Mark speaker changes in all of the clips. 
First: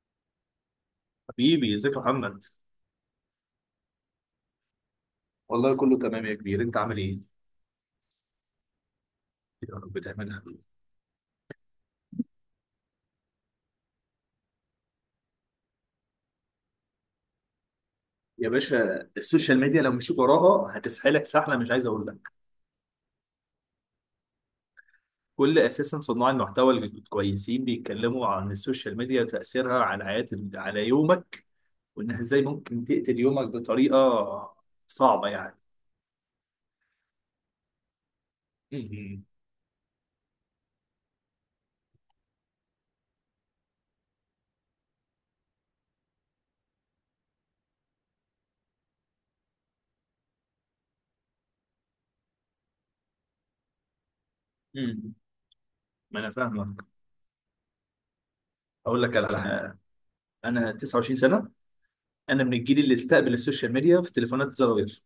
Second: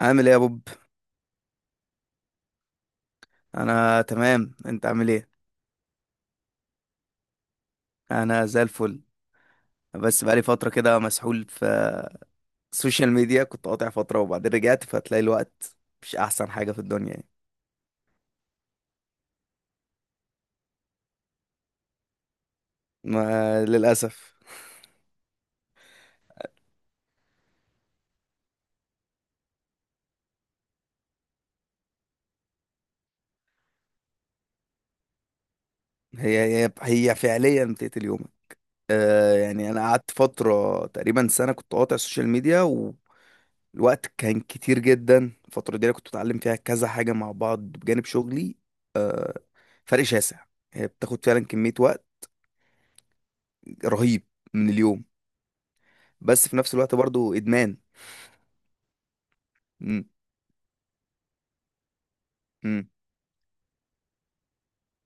Speaker 1: عامل ايه يا بوب؟
Speaker 2: حبيبي ازيك يا محمد.
Speaker 1: انا تمام. انت عامل ايه؟
Speaker 2: والله كله تمام يا كبير، انت عامل ايه؟
Speaker 1: انا زي الفل.
Speaker 2: يا رب
Speaker 1: بس بقالي
Speaker 2: تعملها.
Speaker 1: فتره كده مسحول في السوشيال ميديا، كنت قاطع فتره وبعدين رجعت، فتلاقي الوقت مش احسن حاجه في الدنيا يعني.
Speaker 2: يا باشا، السوشيال ميديا لو مشيت وراها هتسحلك سحله، مش عايز اقول لك.
Speaker 1: ما للاسف.
Speaker 2: اساسا صناع المحتوى الكويسين بيتكلموا عن السوشيال ميديا وتاثيرها على حياه، على يومك، وانها ازاي ممكن تقتل يومك بطريقه صعبه يعني.
Speaker 1: هي هي هي فعليا بتقتل يومك.
Speaker 2: مم.
Speaker 1: آه يعني انا قعدت فتره تقريبا سنه كنت قاطع السوشيال ميديا والوقت كان كتير جدا. الفتره دي أنا كنت بتعلم فيها كذا حاجه مع بعض بجانب شغلي. فرق شاسع. هي بتاخد فعلا كميه وقت رهيب من اليوم.
Speaker 2: مم. ما انا
Speaker 1: بس في نفس
Speaker 2: فاهمك.
Speaker 1: الوقت برضو ادمان.
Speaker 2: اقول لك على حاجه.
Speaker 1: امم.
Speaker 2: انا 29 سنه. انا من الجيل
Speaker 1: امم.
Speaker 2: اللي استقبل السوشيال ميديا في تليفونات زراير.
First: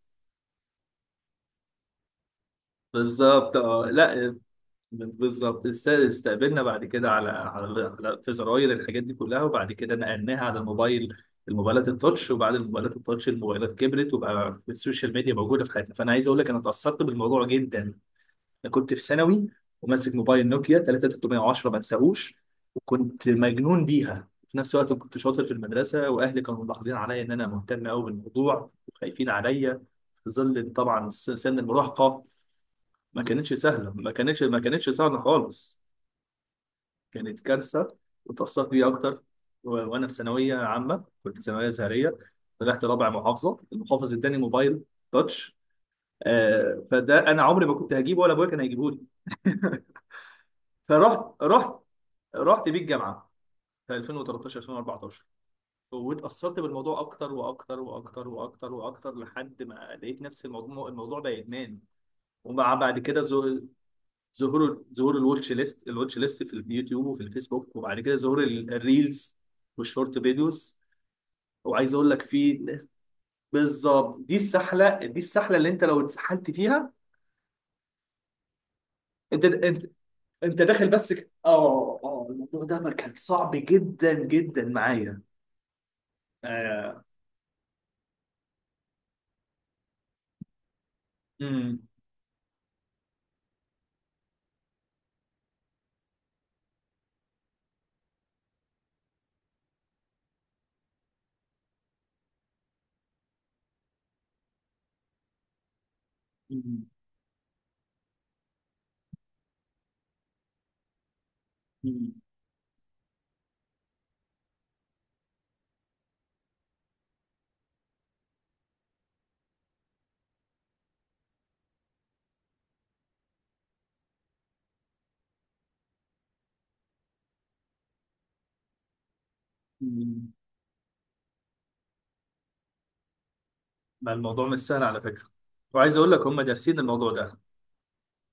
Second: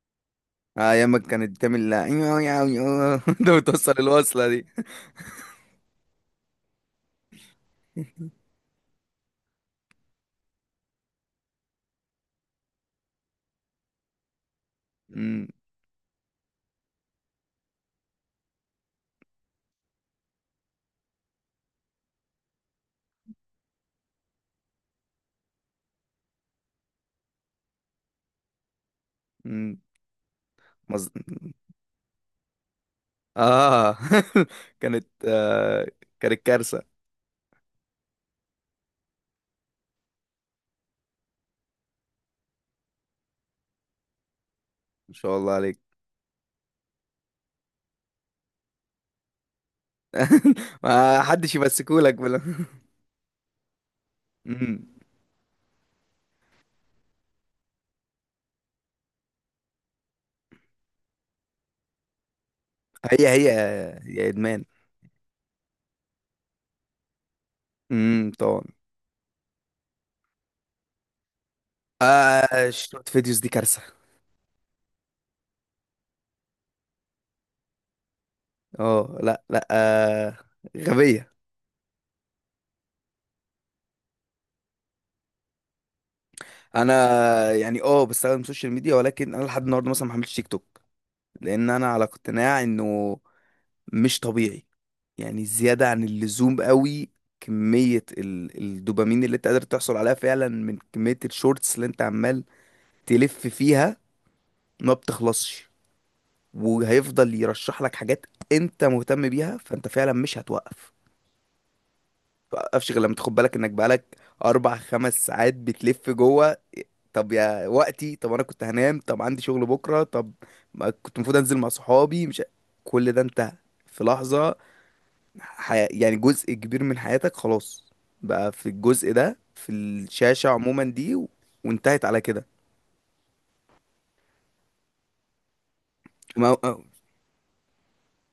Speaker 1: آه، ايام ما كانت بتعمل لا.
Speaker 2: بالظبط،
Speaker 1: ده بتوصل
Speaker 2: لا،
Speaker 1: الوصله دي.
Speaker 2: بالظبط استقبلنا بعد كده في زراير الحاجات دي كلها، وبعد كده نقلناها على الموبايلات التاتش، وبعد الموبايلات التاتش الموبايلات كبرت وبقى السوشيال ميديا
Speaker 1: امم.
Speaker 2: موجوده في حياتنا. فانا عايز اقول لك انا اتاثرت بالموضوع جدا. انا كنت في ثانوي وماسك موبايل نوكيا 3310 ما انساهوش، وكنت مجنون بيها. في نفس الوقت كنت شاطر في المدرسه، واهلي كانوا ملاحظين عليا ان انا مهتم قوي بالموضوع وخايفين
Speaker 1: امم.
Speaker 2: عليا في ظل
Speaker 1: مظ...
Speaker 2: طبعا سن المراهقه. ما كانتش سهله،
Speaker 1: اه.
Speaker 2: ما كانتش ما كانتش
Speaker 1: كانت
Speaker 2: سهله خالص.
Speaker 1: آه كانت كارثه.
Speaker 2: كانت كارثه. واتأثرت بيها اكتر. وانا في ثانويه عامه، كنت ثانويه ازهريه، طلعت رابع محافظه، المحافظ اداني موبايل
Speaker 1: ما شاء الله
Speaker 2: تاتش.
Speaker 1: عليك.
Speaker 2: فده انا عمري ما كنت هجيبه ولا ابويا كان هيجيبه لي.
Speaker 1: ما
Speaker 2: فرحت،
Speaker 1: حدش
Speaker 2: رحت
Speaker 1: يمسكولك بلا.
Speaker 2: رحت بيه الجامعه في 2013
Speaker 1: امم.
Speaker 2: 2014. واتأثرت بالموضوع اكتر واكتر واكتر واكتر واكتر لحد ما لقيت نفس الموضوع، الموضوع بقى ادمان. ومع بعد كده
Speaker 1: هي هي هي ادمان.
Speaker 2: ظهور الواتش ليست في اليوتيوب وفي الفيسبوك، وبعد كده
Speaker 1: امم،
Speaker 2: ظهور
Speaker 1: طبعا.
Speaker 2: الريلز والشورت فيديوز. وعايز اقول لك، في
Speaker 1: آه، شورت فيديوز دي كارثه.
Speaker 2: بالظبط دي السحله اللي انت لو اتسحلت فيها،
Speaker 1: اه،
Speaker 2: انت
Speaker 1: لا لا،
Speaker 2: انت
Speaker 1: آه.
Speaker 2: انت داخل. بس
Speaker 1: غبيه.
Speaker 2: الموضوع ده ما كان صعب جدا جدا معايا. آه.
Speaker 1: انا يعني بستخدم السوشيال ميديا، ولكن انا لحد النهارده مثلا ما حملتش تيك توك. لان
Speaker 2: مم.
Speaker 1: انا على اقتناع انه مش طبيعي، يعني زيادة عن اللزوم قوي. كمية الدوبامين اللي انت قادر تحصل عليها فعلا من كمية الشورتس اللي انت عمال تلف فيها، ما بتخلصش.
Speaker 2: مم.
Speaker 1: وهيفضل يرشح لك حاجات انت مهتم بيها، فانت فعلا مش هتوقف.
Speaker 2: مم.
Speaker 1: متوقفش غير لما تاخد بالك انك بقالك اربع خمس ساعات بتلف جوه. طب يا وقتي، طب انا كنت هنام، طب عندي شغل بكرة، طب ما كنت المفروض انزل مع صحابي، مش ع-. كل ده انت في لحظة، حي... يعني جزء كبير من حياتك خلاص بقى في الجزء ده، في
Speaker 2: مم.
Speaker 1: الشاشة عموما، دي و... وانتهت على كده.
Speaker 2: ما الموضوع مش سهل على فكره. وعايز اقول لك هم
Speaker 1: ما... أه،
Speaker 2: دارسين
Speaker 1: أه،
Speaker 2: الموضوع ده.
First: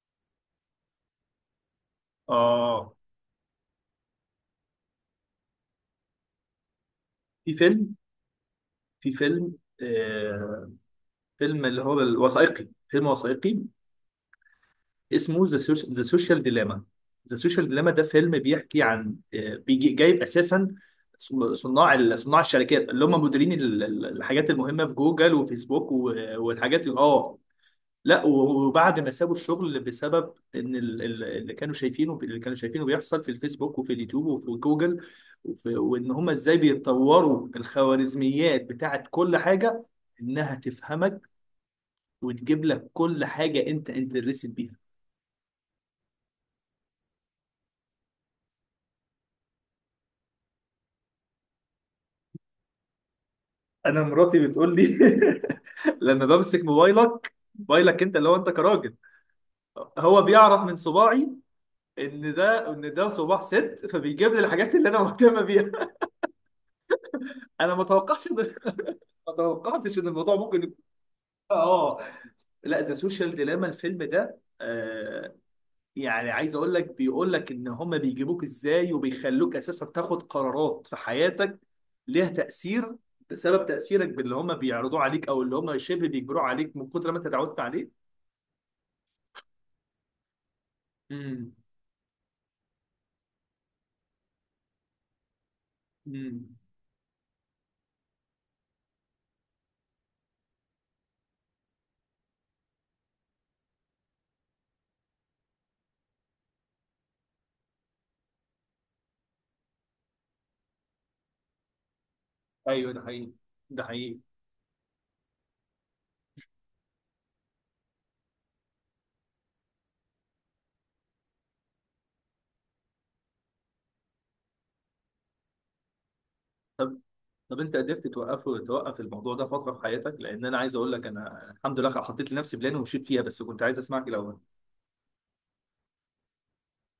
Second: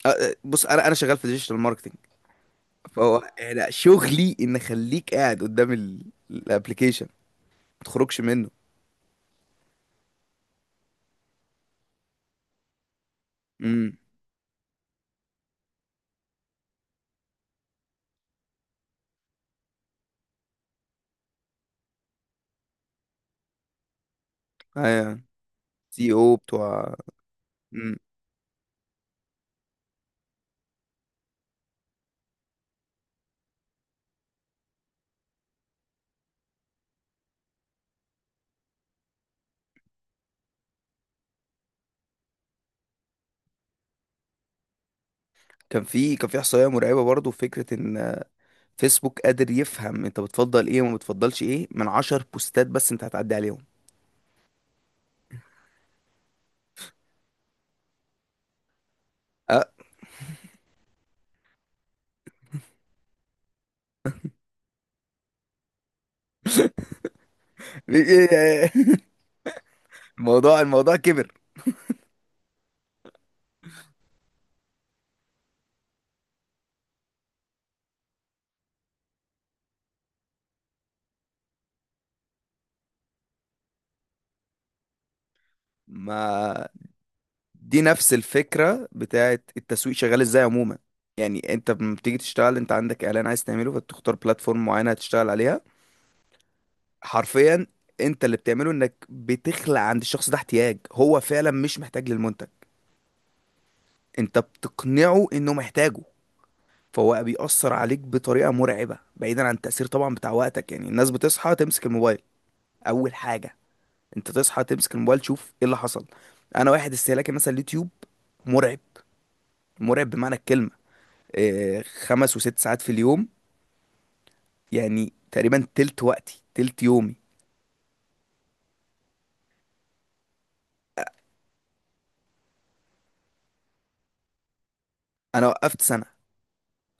Speaker 1: آه، بص، انا شغال في ديجيتال ماركتنج.
Speaker 2: اه،
Speaker 1: فهو أنا شغلي ان اخليك قاعد قدام الابليكيشن،
Speaker 2: في
Speaker 1: ما
Speaker 2: فيلم،
Speaker 1: تخرجش منه.
Speaker 2: في فيلم اللي هو الوثائقي، فيلم وثائقي
Speaker 1: امم.
Speaker 2: اسمه ذا، سوشيال ديلاما. ذا سوشيال ديلاما ده فيلم بيحكي عن بيجي جايب اساسا صناع الشركات اللي هم مديرين الحاجات المهمه في
Speaker 1: ايوه،
Speaker 2: جوجل وفيسبوك
Speaker 1: سي او
Speaker 2: والحاجات.
Speaker 1: بتوع.
Speaker 2: اه،
Speaker 1: امم.
Speaker 2: لا، وبعد ما سابوا الشغل بسبب ان اللي كانوا شايفينه، اللي كانوا شايفينه بيحصل في الفيسبوك وفي اليوتيوب وفي جوجل، وان هم ازاي بيتطوروا الخوارزميات بتاعت كل حاجه، انها تفهمك وتجيب لك كل حاجه انت انترست بيها.
Speaker 1: كان في احصائيه مرعبه برضو. في فكره ان فيسبوك قادر يفهم انت بتفضل ايه وما بتفضلش ايه من 10 بوستات بس انت هتعدي عليهم.
Speaker 2: انا مراتي بتقول لي لما بمسك موبايلك، انت اللي هو انت كراجل،
Speaker 1: أه.
Speaker 2: هو بيعرف من صباعي ان ده، ان ده صباع ست، فبيجيب لي الحاجات اللي انا مهتمه بيها. انا ما توقعش ان ما توقعتش ان الموضوع
Speaker 1: الموضوع
Speaker 2: ممكن يكون.
Speaker 1: الموضوع كبر.
Speaker 2: اه، آه. لا، ذا سوشيال ديلاما الفيلم ده، يعني عايز اقول لك بيقول لك ان هما بيجيبوك ازاي وبيخلوك اساسا تاخد قرارات في حياتك ليها تأثير، بسبب تأثيرك باللي هما بيعرضوه عليك، او اللي هما شبه بيجبروه
Speaker 1: ما
Speaker 2: عليك من كتر ما انت اتعودت
Speaker 1: دي
Speaker 2: عليه.
Speaker 1: نفس الفكرة بتاعت التسويق شغال ازاي عموما.
Speaker 2: امم.
Speaker 1: يعني انت لما بتيجي تشتغل، انت عندك اعلان عايز تعمله، فبتختار بلاتفورم معينة هتشتغل عليها.
Speaker 2: امم.
Speaker 1: حرفيا، انت اللي بتعمله انك بتخلق عند الشخص ده احتياج هو فعلا مش محتاج للمنتج، انت بتقنعه انه محتاجه. فهو بقى بيأثر عليك بطريقة مرعبة، بعيدا عن التأثير طبعا بتاع وقتك. يعني الناس بتصحى تمسك الموبايل
Speaker 2: ايوه ده
Speaker 1: اول
Speaker 2: حقيقي.
Speaker 1: حاجة،
Speaker 2: ده حقيقي.
Speaker 1: انت تصحى تمسك الموبايل تشوف ايه اللي حصل. انا واحد استهلاكي مثلا اليوتيوب، مرعب، مرعب بمعنى الكلمة. آه، خمس وست ساعات في اليوم، يعني تقريبا تلت وقتي، تلت
Speaker 2: طب،
Speaker 1: يومي.
Speaker 2: انت قدرت توقفه، توقف الموضوع ده فترة في حياتك؟ لان انا عايز اقول لك انا الحمد لله حطيت لنفسي بلان ومشيت فيها، بس كنت عايز اسمعك الاول.
Speaker 1: انا وقفت سنة،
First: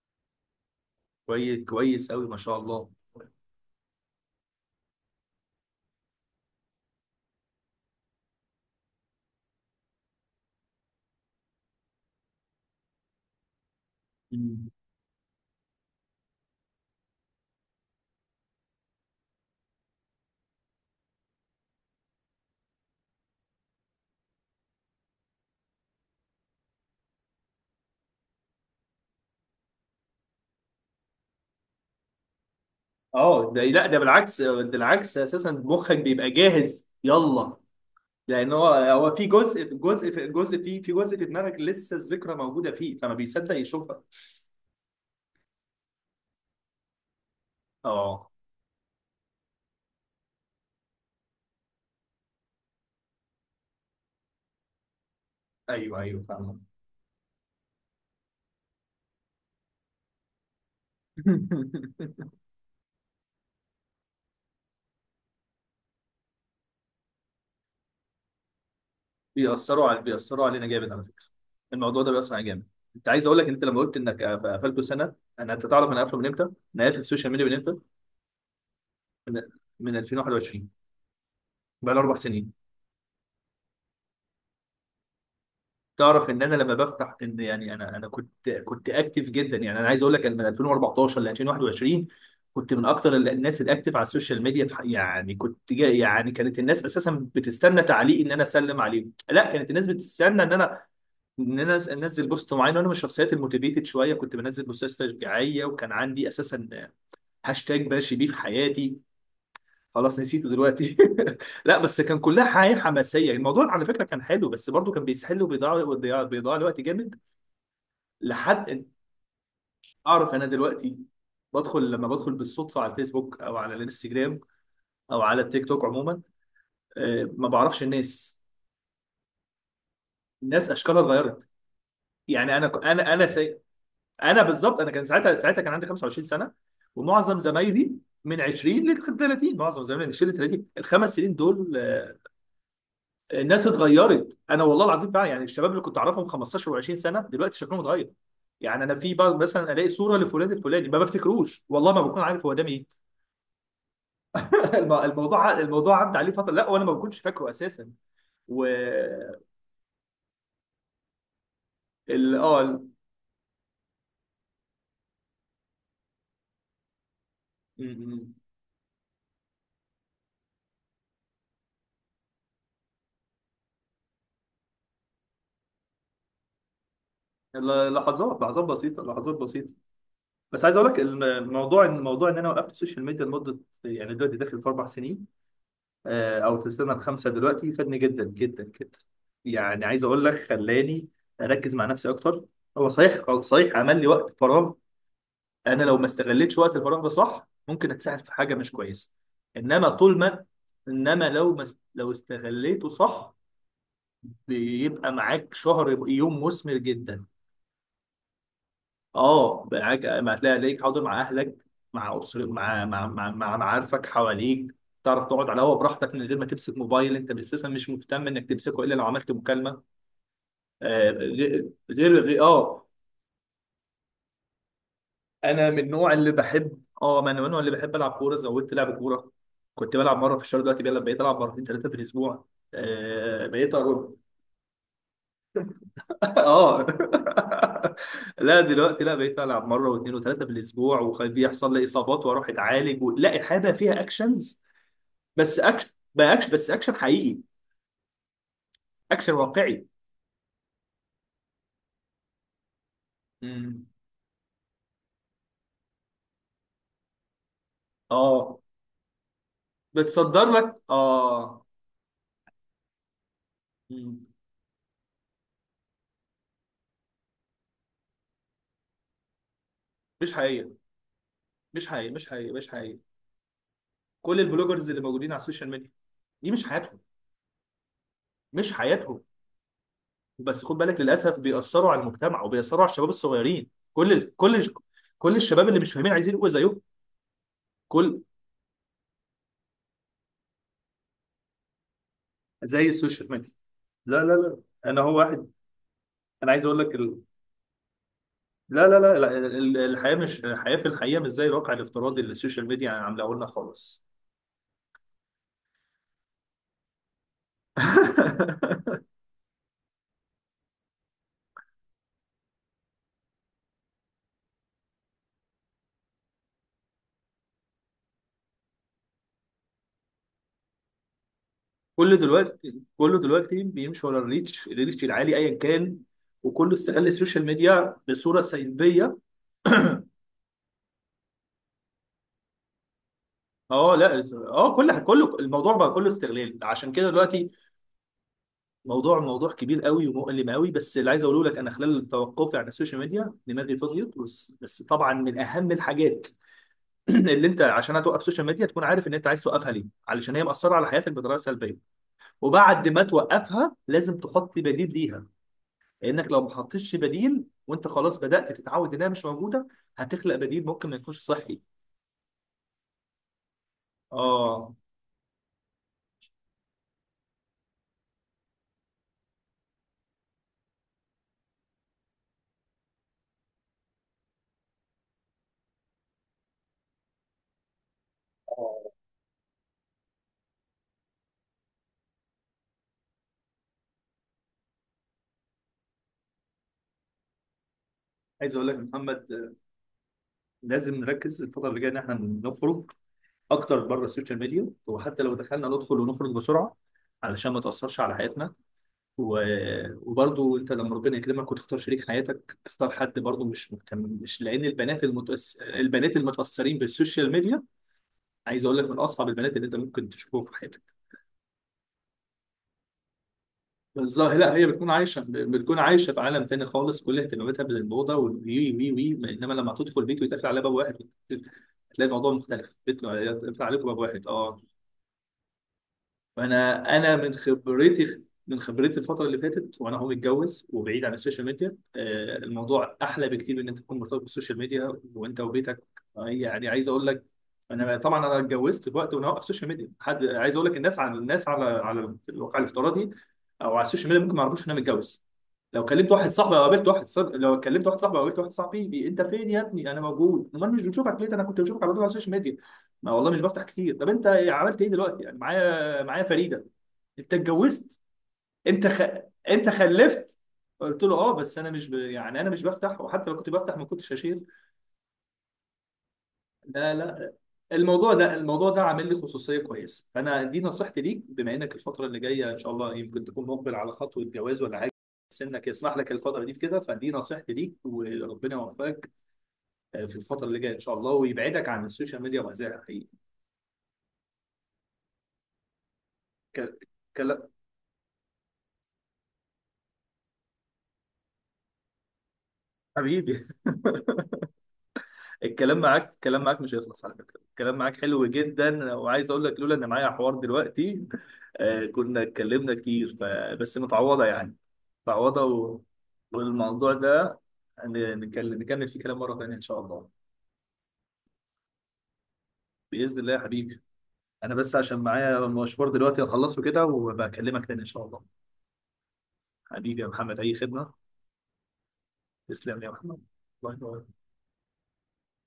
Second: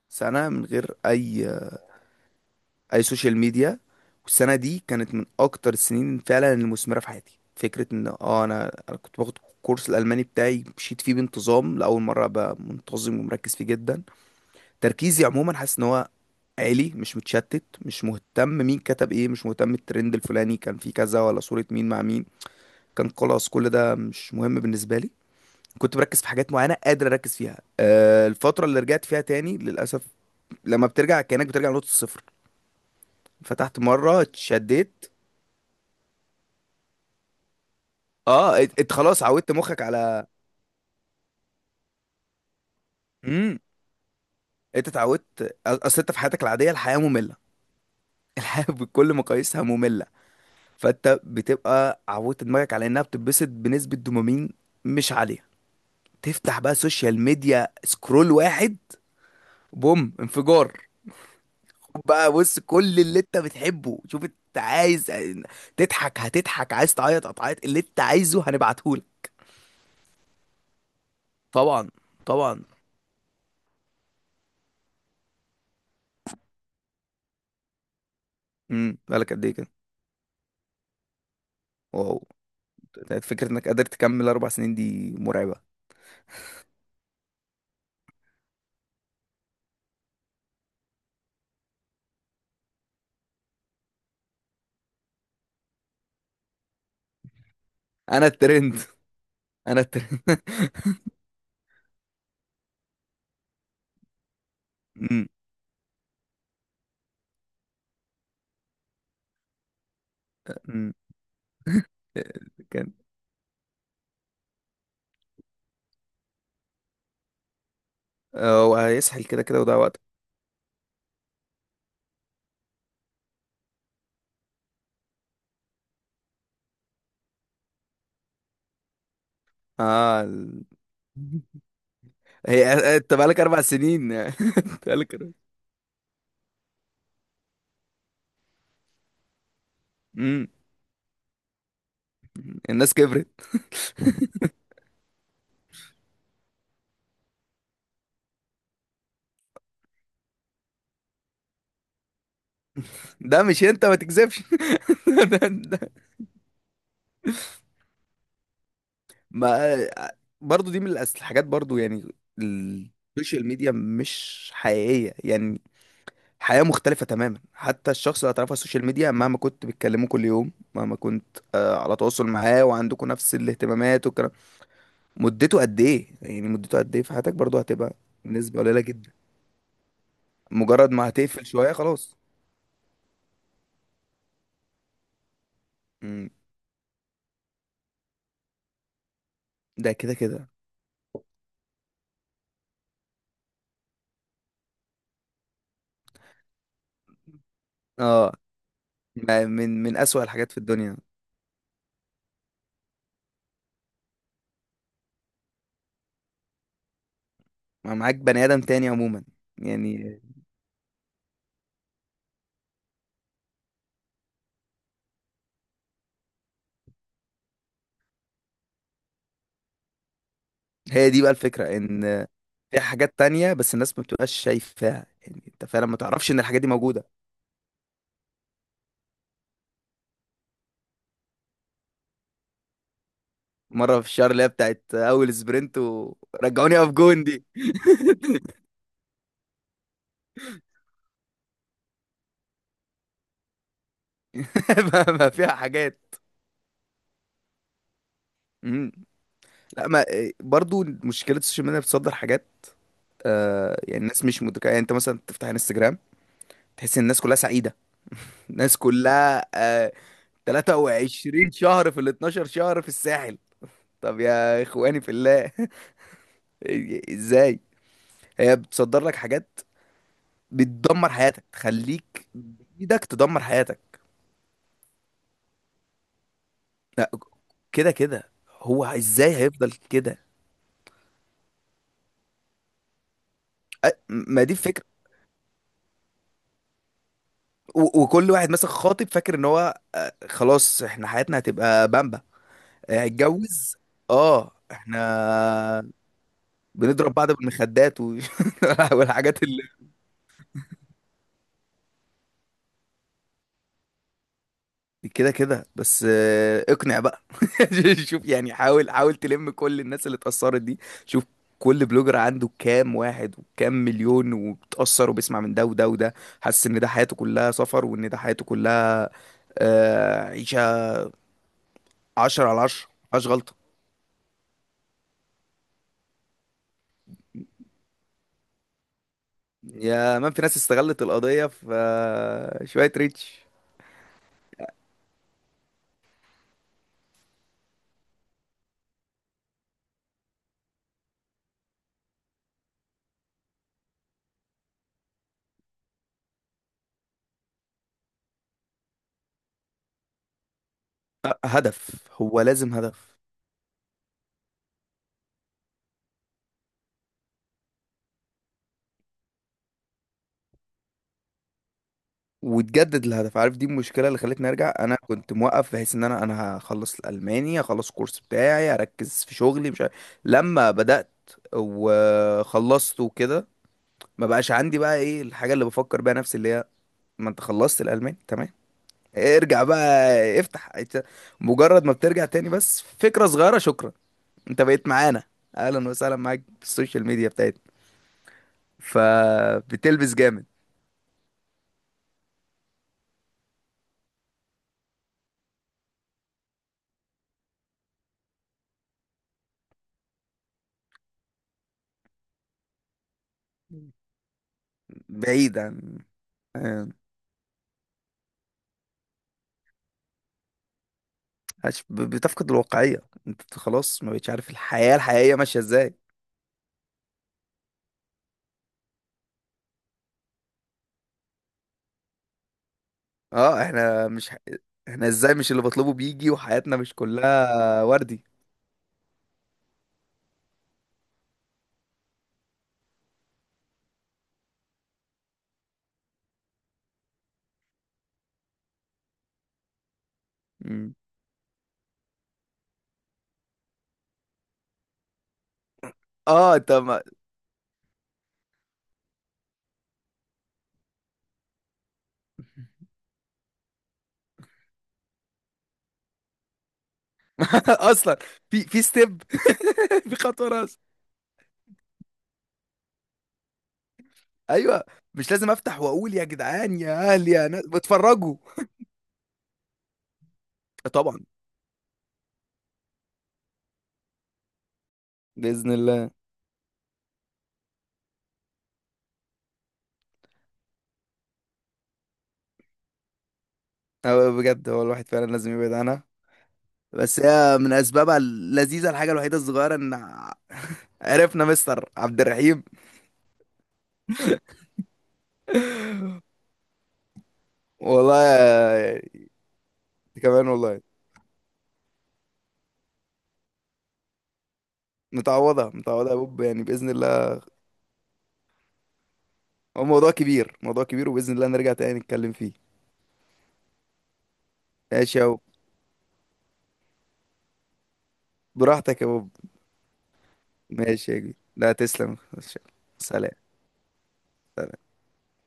Speaker 1: سنة من غير اي
Speaker 2: كويس، كويس قوي ما شاء الله.
Speaker 1: اي سوشيال ميديا. والسنة دي كانت من اكتر السنين فعلا المثمرة في حياتي. فكرة ان انا كنت باخد الكورس الالماني بتاعي، مشيت فيه بانتظام لاول مرة ابقى منتظم ومركز فيه جدا. تركيزي عموما حاسس ان هو عالي، مش متشتت، مش مهتم مين كتب ايه، مش مهتم الترند الفلاني كان فيه كذا ولا صورة مين مع مين. كان خلاص كل ده مش مهم بالنسبة لي. كنت بركز في حاجات معينه قادر اركز فيها. الفتره اللي رجعت فيها تاني للاسف، لما بترجع كانك بترجع لنقطه الصفر.
Speaker 2: اه، ده،
Speaker 1: فتحت
Speaker 2: لا، ده
Speaker 1: مره
Speaker 2: بالعكس، ده
Speaker 1: اتشديت.
Speaker 2: العكس اساسا، مخك بيبقى جاهز، يلا. لان
Speaker 1: اه،
Speaker 2: هو
Speaker 1: انت
Speaker 2: هو
Speaker 1: خلاص
Speaker 2: في
Speaker 1: عودت
Speaker 2: جزء، في
Speaker 1: مخك
Speaker 2: جزء
Speaker 1: على.
Speaker 2: في جزء في في جزء في دماغك لسه الذكرى موجوده فيه، فما بيصدق
Speaker 1: امم.
Speaker 2: يشوفها.
Speaker 1: انت اتعودت. اصل انت في حياتك العاديه الحياه ممله.
Speaker 2: اه.
Speaker 1: الحياه بكل مقاييسها ممله. فانت بتبقى عودت دماغك على انها بتتبسط بنسبه دوبامين مش عاليه.
Speaker 2: ايوه، ايوه،
Speaker 1: تفتح
Speaker 2: فاهم.
Speaker 1: بقى سوشيال ميديا، سكرول واحد، بوم، انفجار. بقى بص كل اللي انت بتحبه، شوف انت عايز تضحك هتضحك، عايز تعيط هتعيط، اللي انت عايزه هنبعتهولك.
Speaker 2: بيأثروا علينا جامد على فكره.
Speaker 1: طبعا.
Speaker 2: الموضوع ده بيأثر علينا
Speaker 1: طبعا.
Speaker 2: جامد. انت عايز اقول لك، انت لما قلت انك قفلته سنه، انا، انت تعرف انا قافله من امتى؟ انا قافل السوشيال ميديا من امتى؟
Speaker 1: امم، بالك
Speaker 2: من
Speaker 1: قد ايه كده.
Speaker 2: من 2021. بقى لي اربع
Speaker 1: واو.
Speaker 2: سنين
Speaker 1: فكرة انك قادر تكمل 4 سنين دي مرعبة.
Speaker 2: تعرف ان انا لما بفتح، ان يعني انا كنت اكتف جدا. يعني انا عايز اقول لك أنا من 2014 ل 2021 كنت من اكتر الناس الاكتف على السوشيال ميديا في يعني كنت جا، يعني كانت الناس اساسا بتستنى تعليق،
Speaker 1: انا
Speaker 2: ان انا
Speaker 1: الترند،
Speaker 2: اسلم عليهم. لا، كانت
Speaker 1: انا
Speaker 2: الناس
Speaker 1: الترند.
Speaker 2: بتستنى ان انا، انزل بوست معين. وانا من الشخصيات الموتيفيتد شويه، كنت بنزل بوستات
Speaker 1: امم.
Speaker 2: تشجيعيه، وكان عندي اساسا هاشتاج ماشي بيه في حياتي، خلاص نسيته
Speaker 1: امم.
Speaker 2: دلوقتي. لا بس كان كلها حياه
Speaker 1: كان.
Speaker 2: حماسيه، الموضوع على فكره كان حلو، بس برضه كان بيسحل وبيضيع، بيضيع الوقت جامد.
Speaker 1: اه، هو
Speaker 2: لحد،
Speaker 1: هيسحل كده كده وده وقت.
Speaker 2: اعرف انا دلوقتي لما بدخل بالصدفه على الفيسبوك او على الانستجرام او على التيك توك عموما، ما بعرفش الناس،
Speaker 1: اه، ال...
Speaker 2: الناس اشكالها اتغيرت. يعني انا ك-
Speaker 1: هي
Speaker 2: انا
Speaker 1: انت
Speaker 2: انا
Speaker 1: بقالك
Speaker 2: سي...
Speaker 1: 4 سنين،
Speaker 2: انا بالظبط.
Speaker 1: انت
Speaker 2: انا كان
Speaker 1: بقالك اربع.
Speaker 2: ساعتها، كان عندي 25 سنه، ومعظم زمايلي من 20 ل 30، معظم زمايلي من 20 ل
Speaker 1: امم.
Speaker 2: 30 الخمس سنين دول،
Speaker 1: الناس كبرت.
Speaker 2: الناس اتغيرت. انا والله العظيم فعلا يعني الشباب اللي كنت اعرفهم 15 و20 سنه دلوقتي شكلهم اتغير. يعني انا في بعض، مثلا الاقي صوره لفلان الفلاني ما بفتكروش، والله ما بكون عارف هو ده مين.
Speaker 1: ده مش انت ما تكذبش.
Speaker 2: الموضوع
Speaker 1: ده, ده.
Speaker 2: الموضوع عدى عليه فتره، لا وانا ما كنتش فاكره اساسا. و
Speaker 1: ما برضو دي من الحاجات برضو يعني،
Speaker 2: ال اه ال-
Speaker 1: السوشيال ميديا مش حقيقية يعني. حياة مختلفة تماما.
Speaker 2: م-
Speaker 1: حتى الشخص اللي
Speaker 2: م.
Speaker 1: هتعرفه على السوشيال ميديا مهما كنت بتكلمه كل يوم، مهما كنت على تواصل معاه وعندكم نفس الاهتمامات والكلام، مدته قد ايه يعني مدته قد ايه في حياتك برضو؟
Speaker 2: ال-
Speaker 1: هتبقى
Speaker 2: لحظات،
Speaker 1: نسبة
Speaker 2: لحظات
Speaker 1: قليلة
Speaker 2: بسيطه
Speaker 1: جدا.
Speaker 2: لحظات بسيطه بس عايز اقول
Speaker 1: مجرد
Speaker 2: لك
Speaker 1: ما هتقفل شوية
Speaker 2: الموضوع ان،
Speaker 1: خلاص.
Speaker 2: موضوع ان انا وقفت السوشيال ميديا لمده، يعني دلوقتي داخل في 4 سنين،
Speaker 1: مم.
Speaker 2: او في السنه الخامسه دلوقتي، فادني جدا جدا جدا. يعني
Speaker 1: ده
Speaker 2: عايز
Speaker 1: كده
Speaker 2: اقول لك
Speaker 1: كده.
Speaker 2: خلاني اركز مع نفسي اكتر، هو صحيح، صحيح عمل لي وقت فراغ. انا لو ما استغلتش وقت الفراغ ده صح، ممكن اتساعد في
Speaker 1: اه،
Speaker 2: حاجه مش كويسه.
Speaker 1: ما- من
Speaker 2: انما
Speaker 1: من
Speaker 2: طول
Speaker 1: أسوأ
Speaker 2: ما،
Speaker 1: الحاجات في الدنيا،
Speaker 2: انما لو ما است- لو استغليته صح، بيبقى معاك شهر يوم مثمر جدا.
Speaker 1: ما معاك بني آدم تاني عموما.
Speaker 2: اه معاك،
Speaker 1: يعني
Speaker 2: ما هتلاقي عليك حاضر مع اهلك، مع اسر، مع مع مع, مع معارفك حواليك. تعرف تقعد على الهوا براحتك من غير ما تمسك موبايل، انت اساسا مش مهتم انك تمسكه الا لو عملت مكالمه. آه
Speaker 1: هي دي بقى
Speaker 2: غير
Speaker 1: الفكرة،
Speaker 2: غير
Speaker 1: ان
Speaker 2: غير-
Speaker 1: في
Speaker 2: اه
Speaker 1: حاجات تانية بس الناس ما بتبقاش شايفاها. يعني انت
Speaker 2: انا من
Speaker 1: فعلا ما
Speaker 2: النوع اللي
Speaker 1: تعرفش ان الحاجات دي
Speaker 2: بحب،
Speaker 1: موجودة.
Speaker 2: ما انا من النوع اللي بحب العب كوره، زودت لعب كوره. كنت بلعب مره في الشهر، دلوقتي بقيت العب مرتين ثلاثه في الاسبوع. آه، بقيت
Speaker 1: مرة في
Speaker 2: اروح.
Speaker 1: الشهر اللي هي بتاعت اول سبرنت ورجعوني
Speaker 2: اه.
Speaker 1: اقف جون دي.
Speaker 2: لا، دلوقتي، لا، بقيت العب مره واثنين وثلاثه في الاسبوع، وبيحصل لي اصابات واروح اتعالج لا الحياه بقى فيها اكشنز،
Speaker 1: ما فيها
Speaker 2: بس اكشن،
Speaker 1: حاجات.
Speaker 2: بقى اكشن، بس اكشن حقيقي،
Speaker 1: مم.
Speaker 2: اكشن واقعي.
Speaker 1: لا، ما برضو مشكلة السوشيال ميديا بتصدر حاجات. آه
Speaker 2: امم.
Speaker 1: يعني الناس مش مدركة. يعني انت مثلا تفتح انستجرام، تحس ان الناس كلها سعيدة،
Speaker 2: اه،
Speaker 1: الناس كلها
Speaker 2: بتصدر لك،
Speaker 1: 23
Speaker 2: اه.
Speaker 1: شهر في ال 12 شهر في الساحل. طب
Speaker 2: مم.
Speaker 1: يا اخواني في الله، ازاي؟ هي بتصدر لك حاجات
Speaker 2: مش حقيقي
Speaker 1: بتدمر حياتك،
Speaker 2: مش حقيقي
Speaker 1: تخليك
Speaker 2: مش حقيقي مش حقيقي.
Speaker 1: بايدك تدمر حياتك.
Speaker 2: كل البلوجرز اللي موجودين على السوشيال ميديا دي مش حياتهم.
Speaker 1: لا، كده كده
Speaker 2: مش
Speaker 1: هو
Speaker 2: حياتهم.
Speaker 1: ازاي هيفضل كده.
Speaker 2: بس خد بالك، للاسف بيأثروا على المجتمع وبيأثروا على الشباب الصغيرين.
Speaker 1: أ-
Speaker 2: كل
Speaker 1: ما دي
Speaker 2: كل
Speaker 1: الفكره.
Speaker 2: كل الشباب اللي مش فاهمين عايزين يبقوا زيهم،
Speaker 1: و-
Speaker 2: كل،
Speaker 1: وكل واحد مثلا خاطب فاكر ان هو خلاص احنا حياتنا هتبقى بامبا.
Speaker 2: زي السوشيال ميديا.
Speaker 1: هيتجوز.
Speaker 2: لا، لا،
Speaker 1: اه،
Speaker 2: لا. انا هو واحد.
Speaker 1: احنا
Speaker 2: انا عايز اقول لك
Speaker 1: بنضرب بعض بالمخدات
Speaker 2: لا، لا، لا، لا،
Speaker 1: والحاجات.
Speaker 2: الحياه مش، الحياه في الحقيقه مش زي الواقع الافتراضي اللي السوشيال ميديا عاملاه لنا خالص.
Speaker 1: كده كده بس اقنع بقى. شوف يعني، حاول حاول تلم كل الناس اللي اتأثرت دي. شوف، كل بلوجر عنده كام واحد وكام مليون وبتأثر وبيسمع من ده وده وده، حاسس ان ده حياته كلها سفر، وان ده حياته كلها عيشة
Speaker 2: كل
Speaker 1: عشرة على
Speaker 2: دلوقتي
Speaker 1: عشرة
Speaker 2: كله
Speaker 1: مفيهاش غلطة.
Speaker 2: دلوقتي بيمشي ورا الريتش، الريتش العالي ايا كان، وكله استغل السوشيال ميديا بصوره سلبيه.
Speaker 1: يا مان في ناس استغلت القضية في شوية ريتش.
Speaker 2: اه، لا، اه، كل، كله الموضوع بقى كله استغلال، عشان كده دلوقتي موضوع كبير قوي ومؤلم قوي. بس اللي عايز اقوله لك انا خلال توقفي على السوشيال ميديا دماغي فضيت، بس طبعا من اهم الحاجات اللي انت عشان هتوقف السوشيال ميديا تكون عارف ان انت عايز توقفها ليه، علشان هي مأثره على حياتك بطريقه
Speaker 1: آه،
Speaker 2: سلبيه.
Speaker 1: هدف، هو لازم
Speaker 2: وبعد ما
Speaker 1: هدف.
Speaker 2: توقفها لازم تحط بديل ليها، لانك لو ما حطيتش بديل وانت خلاص بدأت تتعود انها مش موجوده، هتخلق بديل ممكن ما يكونش صحي.
Speaker 1: وتجدد الهدف، عارف؟ دي المشكله اللي خلتني ارجع.
Speaker 2: اه.
Speaker 1: انا كنت موقف بحيث ان انا هخلص الالماني، هخلص الكورس بتاعي، هركز في شغلي مش عارف. لما بدات وخلصت وكده، ما بقاش عندي بقى ايه الحاجه اللي بفكر بيها نفسي، اللي هي ما انت خلصت الالماني تمام، ارجع بقى، افتح إنت. مجرد ما بترجع تاني بس، فكره صغيره، شكرا انت بقيت معانا، اهلا وسهلا معاك في السوشيال ميديا بتاعتنا.
Speaker 2: عايز اقول لك يا محمد،
Speaker 1: فبتلبس جامد.
Speaker 2: لازم نركز الفترة اللي جاية إن إحنا نخرج أكتر بره السوشيال ميديا، وحتى لو دخلنا ندخل ونخرج بسرعة علشان ما تأثرش على حياتنا. و... وبرضو أنت لما ربنا يكرمك وتختار شريك حياتك، اختار حد برضو مش مهتم. مش لأن البنات
Speaker 1: بعيد عن
Speaker 2: البنات المتأثرين
Speaker 1: آه،
Speaker 2: بالسوشيال ميديا، عايز أقول لك، من أصعب البنات اللي أنت ممكن تشوفهم في حياتك.
Speaker 1: بتفقد الواقعية. انت خلاص ما بقتش
Speaker 2: بالظبط،
Speaker 1: عارف
Speaker 2: لا، هي بتكون
Speaker 1: الحياة
Speaker 2: عايشة،
Speaker 1: الحقيقية ماشية
Speaker 2: بتكون
Speaker 1: ازاي.
Speaker 2: عايشة في عالم تاني خالص، كل اهتماماتها بالموضة والوي وي وي. إنما لما تدخل بيت ويتقفل عليها باب واحد، هتلاقي الموضوع مختلف. بيت
Speaker 1: اه،
Speaker 2: يقفل عليكم باب
Speaker 1: احنا
Speaker 2: واحد،
Speaker 1: مش ح...
Speaker 2: اه.
Speaker 1: احنا ازاي مش اللي بطلبه بيجي وحياتنا
Speaker 2: فانا
Speaker 1: مش
Speaker 2: انا من
Speaker 1: كلها
Speaker 2: خبرتي،
Speaker 1: وردي.
Speaker 2: من خبرتي الفتره اللي فاتت وانا متجوز وبعيد عن السوشيال ميديا، الموضوع احلى بكتير ان انت تكون مرتبط بالسوشيال ميديا وانت وبيتك. يعني عايز اقول لك، انا طبعا انا اتجوزت في وقت وانا واقف سوشيال ميديا، حد عايز اقول لك
Speaker 1: مم.
Speaker 2: الناس على، الناس على الواقع الافتراضي او على السوشيال ميديا ممكن ما يعرفوش ان انا متجوز. لو كلمت واحد صاحبي
Speaker 1: اه،
Speaker 2: او
Speaker 1: انت
Speaker 2: قابلت
Speaker 1: ما...
Speaker 2: واحد صاحبي، لو كلمت واحد صاحبي او قابلت واحد صاحبي انت فين يا ابني، انا موجود، امال مش بنشوفك ليه؟ ده انا كنت بشوفك على طول على السوشيال ميديا. ما والله مش بفتح كتير. طب انت عملت ايه دلوقتي؟ يعني معايا، معايا فريده. انت اتجوزت.
Speaker 1: اصلا في
Speaker 2: انت خ...
Speaker 1: ستيب،
Speaker 2: انت
Speaker 1: في
Speaker 2: خلفت.
Speaker 1: خطوة راس.
Speaker 2: قلت له، اه، بس انا مش ب... يعني انا مش بفتح، وحتى لو كنت بفتح ما كنتش هشير.
Speaker 1: ايوه، مش لازم افتح واقول يا جدعان
Speaker 2: لا،
Speaker 1: يا اهل
Speaker 2: لا.
Speaker 1: يا ناس
Speaker 2: الموضوع ده،
Speaker 1: بتفرجوا.
Speaker 2: الموضوع ده عامل لي خصوصيه كويسه. فانا دي نصيحتي ليك،
Speaker 1: طبعا.
Speaker 2: بما انك الفتره اللي جايه ان شاء الله يمكن تكون مقبل على خطوه جواز ولا حاجه، سنك
Speaker 1: بإذن
Speaker 2: يسمح
Speaker 1: الله.
Speaker 2: لك الفتره دي في كده، فدي نصيحتي ليك. وربنا يوفقك في الفتره اللي جايه ان شاء الله، ويبعدك عن السوشيال ميديا، وهذا حقيقي.
Speaker 1: هو بجد، هو الواحد فعلا لازم يبعد عنها.
Speaker 2: ك...
Speaker 1: بس
Speaker 2: كلا-
Speaker 1: هي من اسبابها اللذيذة الحاجة الوحيدة الصغيرة ان عرفنا مستر عبد الرحيم.
Speaker 2: حبيبي. الكلام معاك، الكلام معاك مش هيخلص على فكرة. الكلام معاك
Speaker 1: والله
Speaker 2: حلو جدا،
Speaker 1: يا-.
Speaker 2: وعايز اقول لك لولا ان معايا
Speaker 1: انت
Speaker 2: حوار
Speaker 1: كمان والله.
Speaker 2: دلوقتي، كنا اتكلمنا كتير بس متعوضة يعني، متعوضة
Speaker 1: متعوضة، متعوضة يا بوب يعني بإذن
Speaker 2: والموضوع ده
Speaker 1: الله.
Speaker 2: نتكلم نكمل فيه كلام مرة تانية ان شاء
Speaker 1: هو موضوع
Speaker 2: الله.
Speaker 1: كبير، موضوع كبير، وبإذن الله نرجع تاني نتكلم فيه.
Speaker 2: بإذن الله يا حبيبي. انا بس عشان
Speaker 1: ماشي يا
Speaker 2: معايا
Speaker 1: بوب،
Speaker 2: مشوار دلوقتي اخلصه كده، وبكلمك تاني ان شاء الله.
Speaker 1: براحتك يا بوب.
Speaker 2: حبيبي يا محمد، اي خدمة.
Speaker 1: ماشي يا كبير، لا تسلم.
Speaker 2: تسلم لي يا محمد.
Speaker 1: سلام.
Speaker 2: الله يبارك.